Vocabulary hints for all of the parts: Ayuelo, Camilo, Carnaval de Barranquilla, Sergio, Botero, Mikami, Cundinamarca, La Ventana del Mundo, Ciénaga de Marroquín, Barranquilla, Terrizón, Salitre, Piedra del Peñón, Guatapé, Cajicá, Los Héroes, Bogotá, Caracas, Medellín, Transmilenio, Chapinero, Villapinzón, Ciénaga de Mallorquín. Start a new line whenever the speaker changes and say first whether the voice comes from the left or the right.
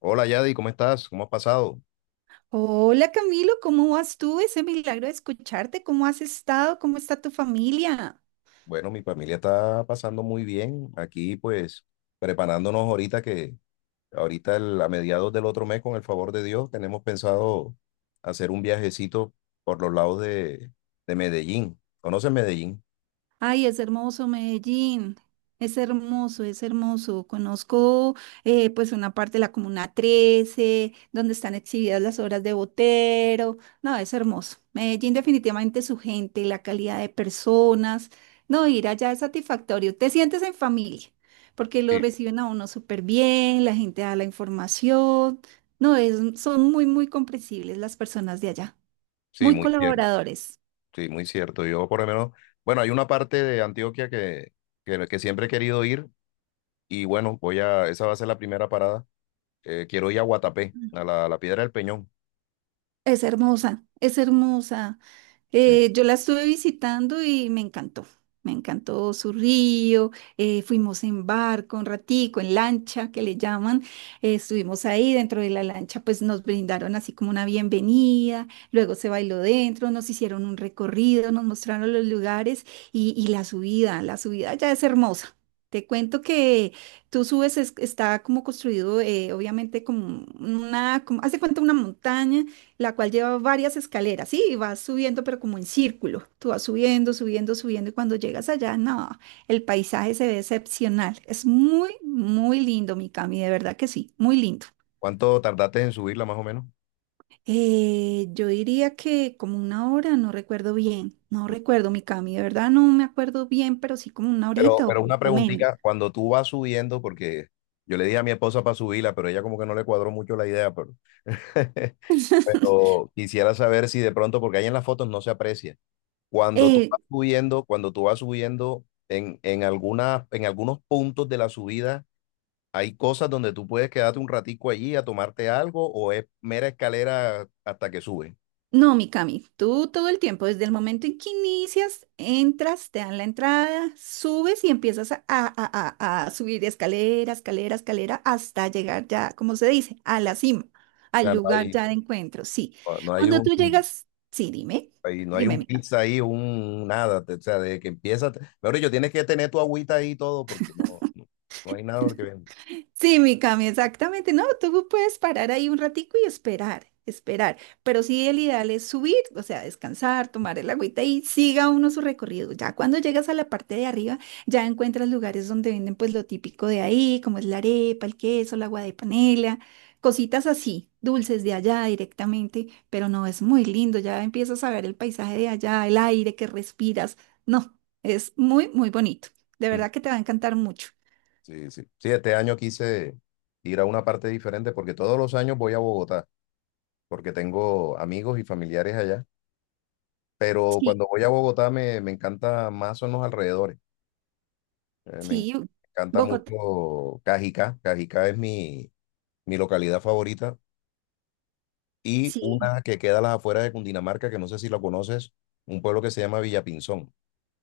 left: Hola Yadi, ¿cómo estás? ¿Cómo has pasado?
right: Hola Camilo, ¿cómo vas tú? Ese milagro de escucharte, ¿cómo has estado? ¿Cómo está tu familia?
left: Bueno, mi familia está pasando muy bien. Aquí pues preparándonos ahorita que ahorita a mediados del otro mes, con el favor de Dios, tenemos pensado hacer un viajecito por los lados de Medellín. ¿Conoces Medellín?
right: Ay, es hermoso Medellín. Es hermoso, es hermoso. Conozco pues una parte de la Comuna 13, donde están exhibidas las obras de Botero. No, es hermoso. Medellín definitivamente su gente, la calidad de personas. No, ir allá es satisfactorio. Te sientes en familia, porque lo
left: Sí,
right: reciben a uno súper bien, la gente da la información. No, es, son muy, muy comprensibles las personas de allá,
left: sí,
right: muy
left: muy cierto.
right: colaboradores.
left: Sí, muy cierto. Yo por lo menos, bueno, hay una parte de Antioquia que siempre he querido ir y bueno, esa va a ser la primera parada. Quiero ir a Guatapé, a a la Piedra del Peñón.
right: Es hermosa, es hermosa.
left: Sí.
right: Yo la estuve visitando y me encantó. Me encantó su río, fuimos en barco un ratico, en lancha que le llaman, estuvimos ahí dentro de la lancha, pues nos brindaron así como una bienvenida, luego se bailó dentro, nos hicieron un recorrido, nos mostraron los lugares y la subida ya es hermosa. Te cuento que tú subes, está como construido, obviamente como una, como, haz de cuenta una montaña la cual lleva varias escaleras, sí, y vas subiendo, pero como en círculo. Tú vas subiendo, subiendo, subiendo, y cuando llegas allá, no, el paisaje se ve excepcional. Es muy, muy lindo, mi Cami, de verdad que sí, muy lindo.
left: ¿Cuánto tardaste en subirla más o menos?
right: Yo diría que como una hora, no recuerdo bien, no recuerdo, mi Cami, de verdad no me acuerdo bien, pero sí como una
left: Pero,
right: horita
left: pero una
right: o menos.
left: preguntita, cuando tú vas subiendo, porque yo le dije a mi esposa para subirla, pero ella como que no le cuadró mucho la idea, pero, pero quisiera saber si de pronto, porque ahí en las fotos no se aprecia, cuando tú
right: Eh,
left: vas subiendo, cuando tú vas subiendo en en algunos puntos de la subida, hay cosas donde tú puedes quedarte un ratico allí a tomarte algo o es mera escalera hasta que sube.
right: No, Mikami, tú todo el tiempo, desde el momento en que inicias, entras, te dan la entrada, subes y empiezas a subir escalera, escalera, escalera, hasta llegar ya, como se dice, a la cima,
left: O
right: al
left: sea, no
right: lugar
left: hay,
right: ya de encuentro. Sí.
left: no hay
right: Cuando
left: un...
right: tú llegas, sí, dime,
left: Ahí, no hay
right: dime,
left: un
right: Mikami.
left: pizza ahí, un nada, o sea, de que empieza, te- mejor dicho, tienes que tener tu agüita ahí y todo porque no, no hay nada que venda.
right: Sí, mi Cami, exactamente. No, tú puedes parar ahí un ratico y esperar, esperar. Pero sí, el ideal es subir, o sea, descansar, tomar el agüita y siga uno su recorrido. Ya cuando llegas a la parte de arriba, ya encuentras lugares donde venden pues lo típico de ahí, como es la arepa, el queso, el agua de panela, cositas así, dulces de allá directamente. Pero no, es muy lindo. Ya empiezas a ver el paisaje de allá, el aire que respiras. No, es muy, muy bonito. De verdad que te va a encantar mucho.
left: Sí, sí. Sí, este año quise ir a una parte diferente porque todos los años voy a Bogotá, porque tengo amigos y familiares allá, pero
right: Sí.
left: cuando voy a Bogotá me encanta más son los alrededores. eh, me en-
right: Sí,
left: Encanta
right: Bogotá,
left: mucho Cajicá, Cajicá es mi localidad favorita y
right: sí,
left: una que queda a las afueras de Cundinamarca, que no sé si la conoces, un pueblo que se llama Villapinzón.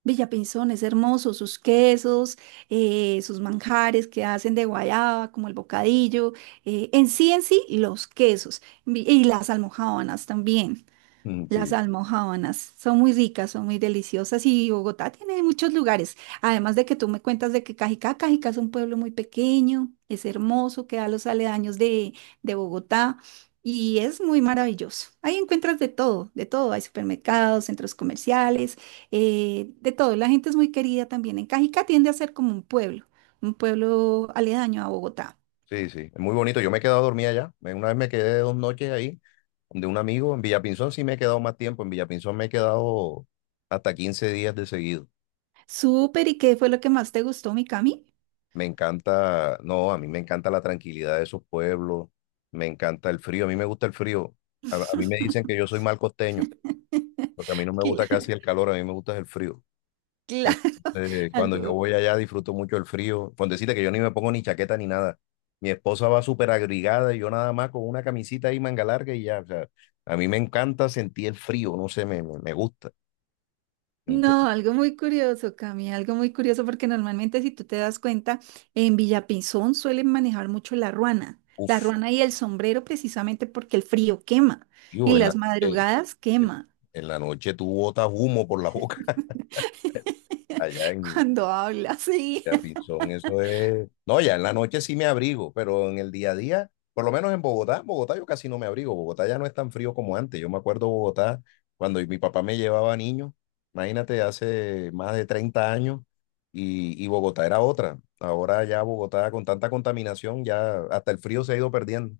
right: Villapinzón es hermoso, sus quesos, sus manjares que hacen de guayaba, como el bocadillo, en sí, los y las almojábanas también.
left: Mm,
right: Las
left: sí,
right: almojábanas son muy ricas, son muy deliciosas y Bogotá tiene muchos lugares. Además de que tú me cuentas de que Cajicá, Cajicá es un pueblo muy pequeño, es hermoso, queda a los aledaños de Bogotá y es muy maravilloso. Ahí encuentras de todo, de todo. Hay supermercados, centros comerciales, de todo. La gente es muy querida también. En Cajicá tiende a ser como un pueblo aledaño a Bogotá.
left: sí, sí, es muy bonito. Yo me he quedado dormida allá. Me- Una vez me quedé dos noches ahí, de un amigo. En Villapinzón sí me he quedado más tiempo. En Villapinzón me he quedado hasta 15 días de seguido.
right: Súper, ¿y qué fue lo que más te gustó, mi Cami?
left: Me encanta, no, a mí me encanta la tranquilidad de esos pueblos. Me encanta el frío. A mí me gusta el frío. A mí me dicen que yo soy mal costeño, porque a mí no me gusta
right: Claro.
left: casi el calor, a mí me gusta el frío.
right: Claro,
left: Entonces, cuando yo
right: algo,
left: voy allá disfruto mucho el frío. Con decirte que yo ni me pongo ni chaqueta ni nada. Mi esposa va súper abrigada y yo nada más con una camisita ahí manga larga y ya. O sea, a mí me encanta sentir el frío, no sé, me gusta.
right: no,
left: Entonces,
right: algo muy curioso, Cami, algo muy curioso, porque normalmente si tú te das cuenta, en Villapinzón suelen manejar mucho la
left: uff,
right: ruana y el sombrero precisamente porque el frío quema,
left: tío,
right: en las
left: en,
right: madrugadas quema,
left: en la noche tú botas humo por la boca. Allá en
right: cuando habla sí.
left: Terrizón, eso es. No, ya en la noche sí me abrigo, pero en el día a día, por lo menos en Bogotá yo casi no me abrigo. Bogotá ya no es tan frío como antes. Yo me acuerdo Bogotá cuando mi papá me llevaba niño, imagínate, hace más de 30 años, y Bogotá era otra. Ahora ya Bogotá con tanta contaminación, ya hasta el frío se ha ido perdiendo.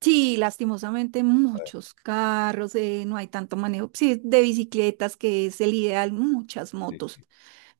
right: Sí, lastimosamente muchos carros, no hay tanto manejo, sí, de bicicletas que es el ideal, muchas
left: Sí,
right: motos.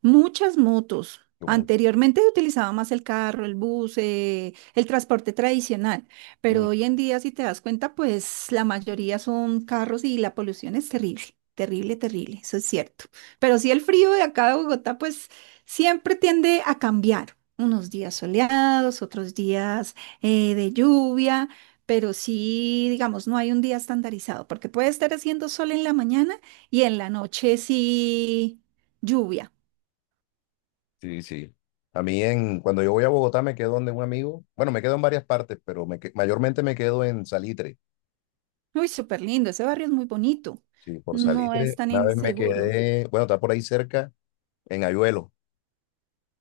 right: Muchas motos.
left: yo mucho.
right: Anteriormente se utilizaba más el carro, el bus, el transporte tradicional,
left: Mm,
right: pero hoy en día, si te das cuenta, pues la mayoría son carros y la polución es terrible, terrible, terrible, eso es cierto. Pero sí el frío de acá de Bogotá, pues siempre tiende a cambiar, unos días soleados, otros días de lluvia, pero sí, digamos, no hay un día estandarizado, porque puede estar haciendo sol en la mañana y en la noche sí lluvia.
left: sí, sí. A mí en, cuando yo voy a Bogotá me quedo donde un amigo, bueno, me quedo en varias partes, pero mayormente me quedo en Salitre.
right: Uy, súper lindo, ese barrio es muy bonito,
left: Sí, por
right: no es
left: Salitre,
right: tan
left: una vez me
right: inseguro.
left: quedé, bueno, está por ahí cerca, en Ayuelo.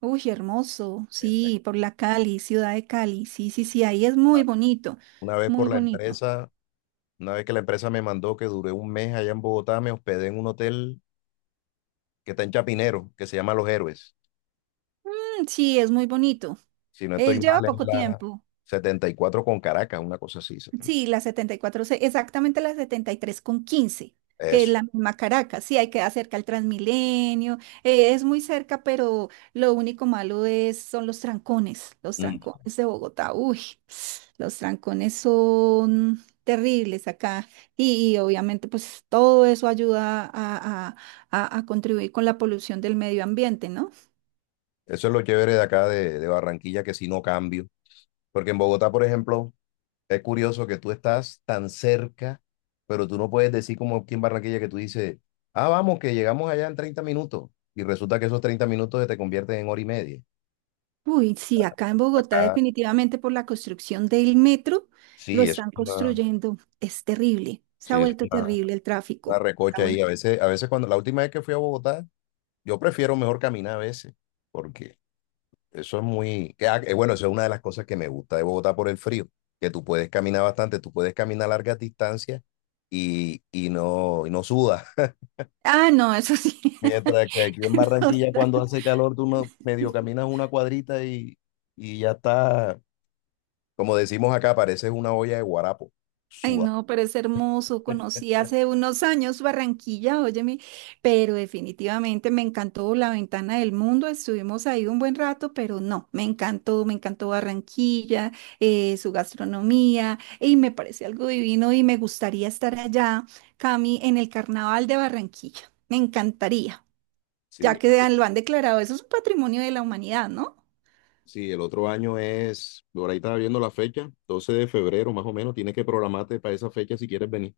right: Uy, hermoso,
left: Eh, pues,
right: sí, por la Cali, ciudad de Cali, sí, sí, sí, ahí es muy bonito,
left: Una vez por
right: muy
left: la
right: bonito.
left: empresa, una vez que la empresa me mandó que duré 1 mes allá en Bogotá, me hospedé en un hotel que está en Chapinero, que se llama Los Héroes.
right: Mm, sí, es muy bonito.
left: Si no
right: Él
left: estoy
right: lleva
left: mal, es
right: poco
left: la
right: tiempo.
left: 74 con Caracas, una cosa así. 70.
right: Sí, la 74 se- exactamente la 73 con 15, que es
left: Eso.
right: la misma Caracas. Sí, hay que cerca al Transmilenio, es muy cerca, pero lo único malo es, son los
left: Mm.
right: trancones de Bogotá. Uy, los trancones son terribles acá y obviamente pues todo eso ayuda a contribuir con la polución del medio ambiente, ¿no?
left: Eso es lo chévere de acá de Barranquilla, que si no cambio. Porque en Bogotá, por ejemplo, es curioso que tú estás tan cerca, pero tú no puedes decir como aquí en Barranquilla que tú dices, ah, vamos, que llegamos allá en 30 minutos. Y resulta que esos 30 minutos se te convierten en hora y media.
right: Uy, sí, acá en Bogotá
left: Acá,
right: definitivamente por la construcción del metro lo
left: sí, es
right: están
left: una,
right: construyendo. Es terrible, se
left: sí,
right: ha
left: es
right: vuelto terrible el
left: una
right: tráfico. Se ha
left: recocha ahí.
right: vuelto.
left: A veces cuando la última vez que fui a Bogotá, yo prefiero mejor caminar a veces, porque eso es muy, que, ah, bueno, eso es una de las cosas que me gusta de Bogotá por el frío, que tú puedes caminar bastante, tú puedes caminar largas distancias y no sudas.
right: Ah, no, eso sí.
left: Mientras que aquí en
right: No,
left: Barranquilla,
right: está-
left: cuando hace calor, tú no- medio caminas una cuadrita y ya está, como decimos acá, pareces una olla de guarapo.
right: Ay,
left: Sudado.
right: no, pero es hermoso. Conocí hace unos años Barranquilla, óyeme, pero definitivamente me encantó La Ventana del Mundo. Estuvimos ahí un buen rato, pero no, me encantó Barranquilla, su gastronomía, y me parece algo divino y me gustaría estar allá, Cami, en el Carnaval de Barranquilla. Me encantaría,
left: Sí,
right: ya que lo han declarado, eso es un patrimonio de la humanidad, ¿no?
left: sí, el otro año es, por ahí estaba viendo la fecha, 12 de febrero más o menos, tienes que programarte para esa fecha si quieres venir.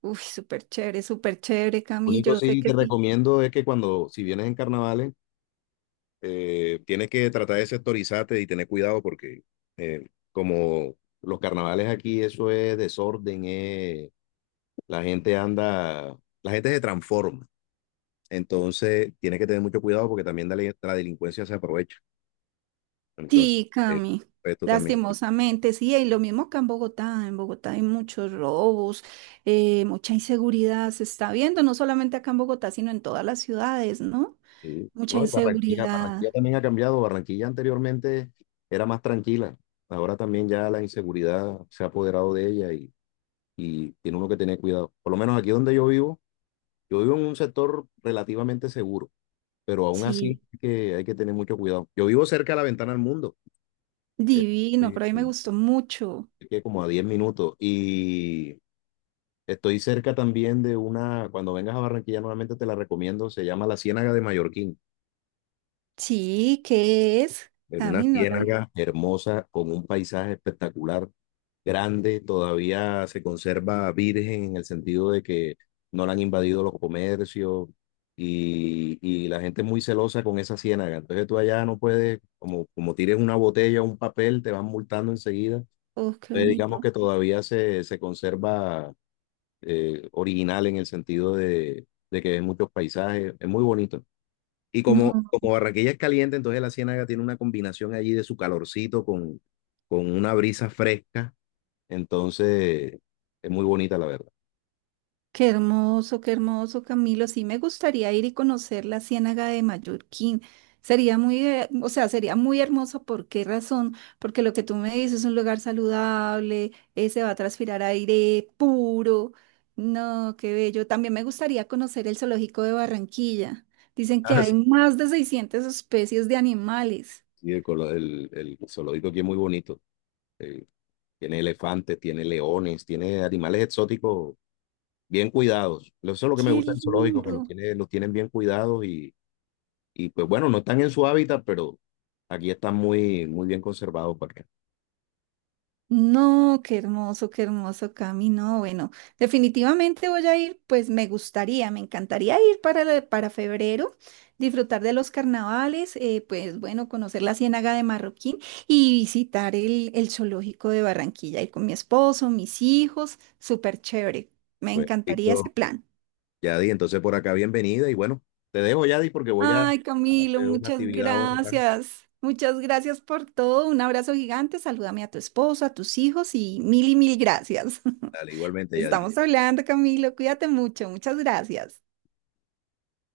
right: Uy, súper chévere,
left: Lo
right: Cami,
left: único
right: yo sé
left: sí te
right: que sí.
left: recomiendo es que cuando, si vienes en carnavales, tienes que tratar de sectorizarte y tener cuidado porque eh, como los carnavales aquí, eso es desorden, es la gente anda, la gente se transforma. Entonces, tienes que tener mucho cuidado porque también la delincuencia se aprovecha. Entonces,
right: Sí,
left: eh,
right: Cami,
left: esto también. Sí.
right: lastimosamente, sí, y lo mismo acá en Bogotá hay muchos robos, mucha inseguridad se está viendo, no solamente acá en Bogotá, sino en todas las ciudades, ¿no?
left: Sí.
right: Mucha
left: No, y Barranquilla, Barranquilla
right: inseguridad,
left: también ha cambiado. Barranquilla anteriormente era más tranquila. Ahora también ya la inseguridad se ha apoderado de ella y tiene uno que tener cuidado. Por lo menos aquí donde yo vivo en un sector relativamente seguro, pero aún así
right: sí,
left: hay que tener mucho cuidado. Yo vivo cerca de la ventana del mundo. Eh,
right: divino,
left: oye,
right: pero a mí me gustó mucho.
left: que como a 10 minutos. Y estoy cerca también de una, cuando vengas a Barranquilla nuevamente te la recomiendo, se llama la Ciénaga de Mallorquín.
right: Sí, ¿qué es?
left: Es una
right: Cami, no la vi.
left: ciénaga hermosa con un paisaje espectacular, grande, todavía se conserva virgen en el sentido de que no la han invadido los comercios y la gente es muy celosa con esa ciénaga. Entonces tú allá no puedes, como, como tires una botella o un papel, te van multando enseguida.
right: Oh, qué
left: Entonces digamos
right: bonito.
left: que todavía se conserva original en el sentido de que ves muchos paisajes, es muy bonito. Y como,
right: No.
left: como Barranquilla es caliente, entonces la Ciénaga tiene una combinación allí de su calorcito con una brisa fresca, entonces es muy bonita la verdad.
right: Qué hermoso, Camilo. Sí, me gustaría ir y conocer la Ciénaga de Mallorquín. Sería muy, o sea, sería muy hermoso. ¿Por qué razón? Porque lo que tú me dices es un lugar saludable, se va a transpirar aire puro. No, qué bello. También me gustaría conocer el zoológico de Barranquilla. Dicen que
left: Ah, sí.
right: hay más de 600 especies de animales.
left: Sí, el zoológico aquí es muy bonito. Eh, tiene elefantes, tiene leones, tiene animales exóticos bien cuidados. Eso es lo que me
right: Qué
left: gusta del zoológico, que los
right: lindo.
left: tiene, los tienen bien cuidados. Y pues bueno, no están en su hábitat, pero aquí están muy, muy bien conservados porque,
right: No, qué hermoso, Cami. No, bueno, definitivamente voy a ir, pues me gustaría, me encantaría ir para, para febrero, disfrutar de los carnavales, pues bueno, conocer la Ciénaga de Marroquín y visitar el zoológico de Barranquilla, ir con mi esposo, mis hijos, súper chévere. Me
left: pues,
right: encantaría ese
left: listo,
right: plan.
left: Yadi, entonces por acá bienvenida y bueno, te dejo Yadi porque voy
right: Ay,
left: a
right: Camilo,
left: hacer una
right: muchas
left: actividad ahora.
right: gracias. Muchas gracias por todo. Un abrazo gigante. Salúdame a tu esposo, a tus hijos y mil gracias.
left: Dale, igualmente Yadi.
right: Estamos hablando, Camilo. Cuídate mucho. Muchas gracias.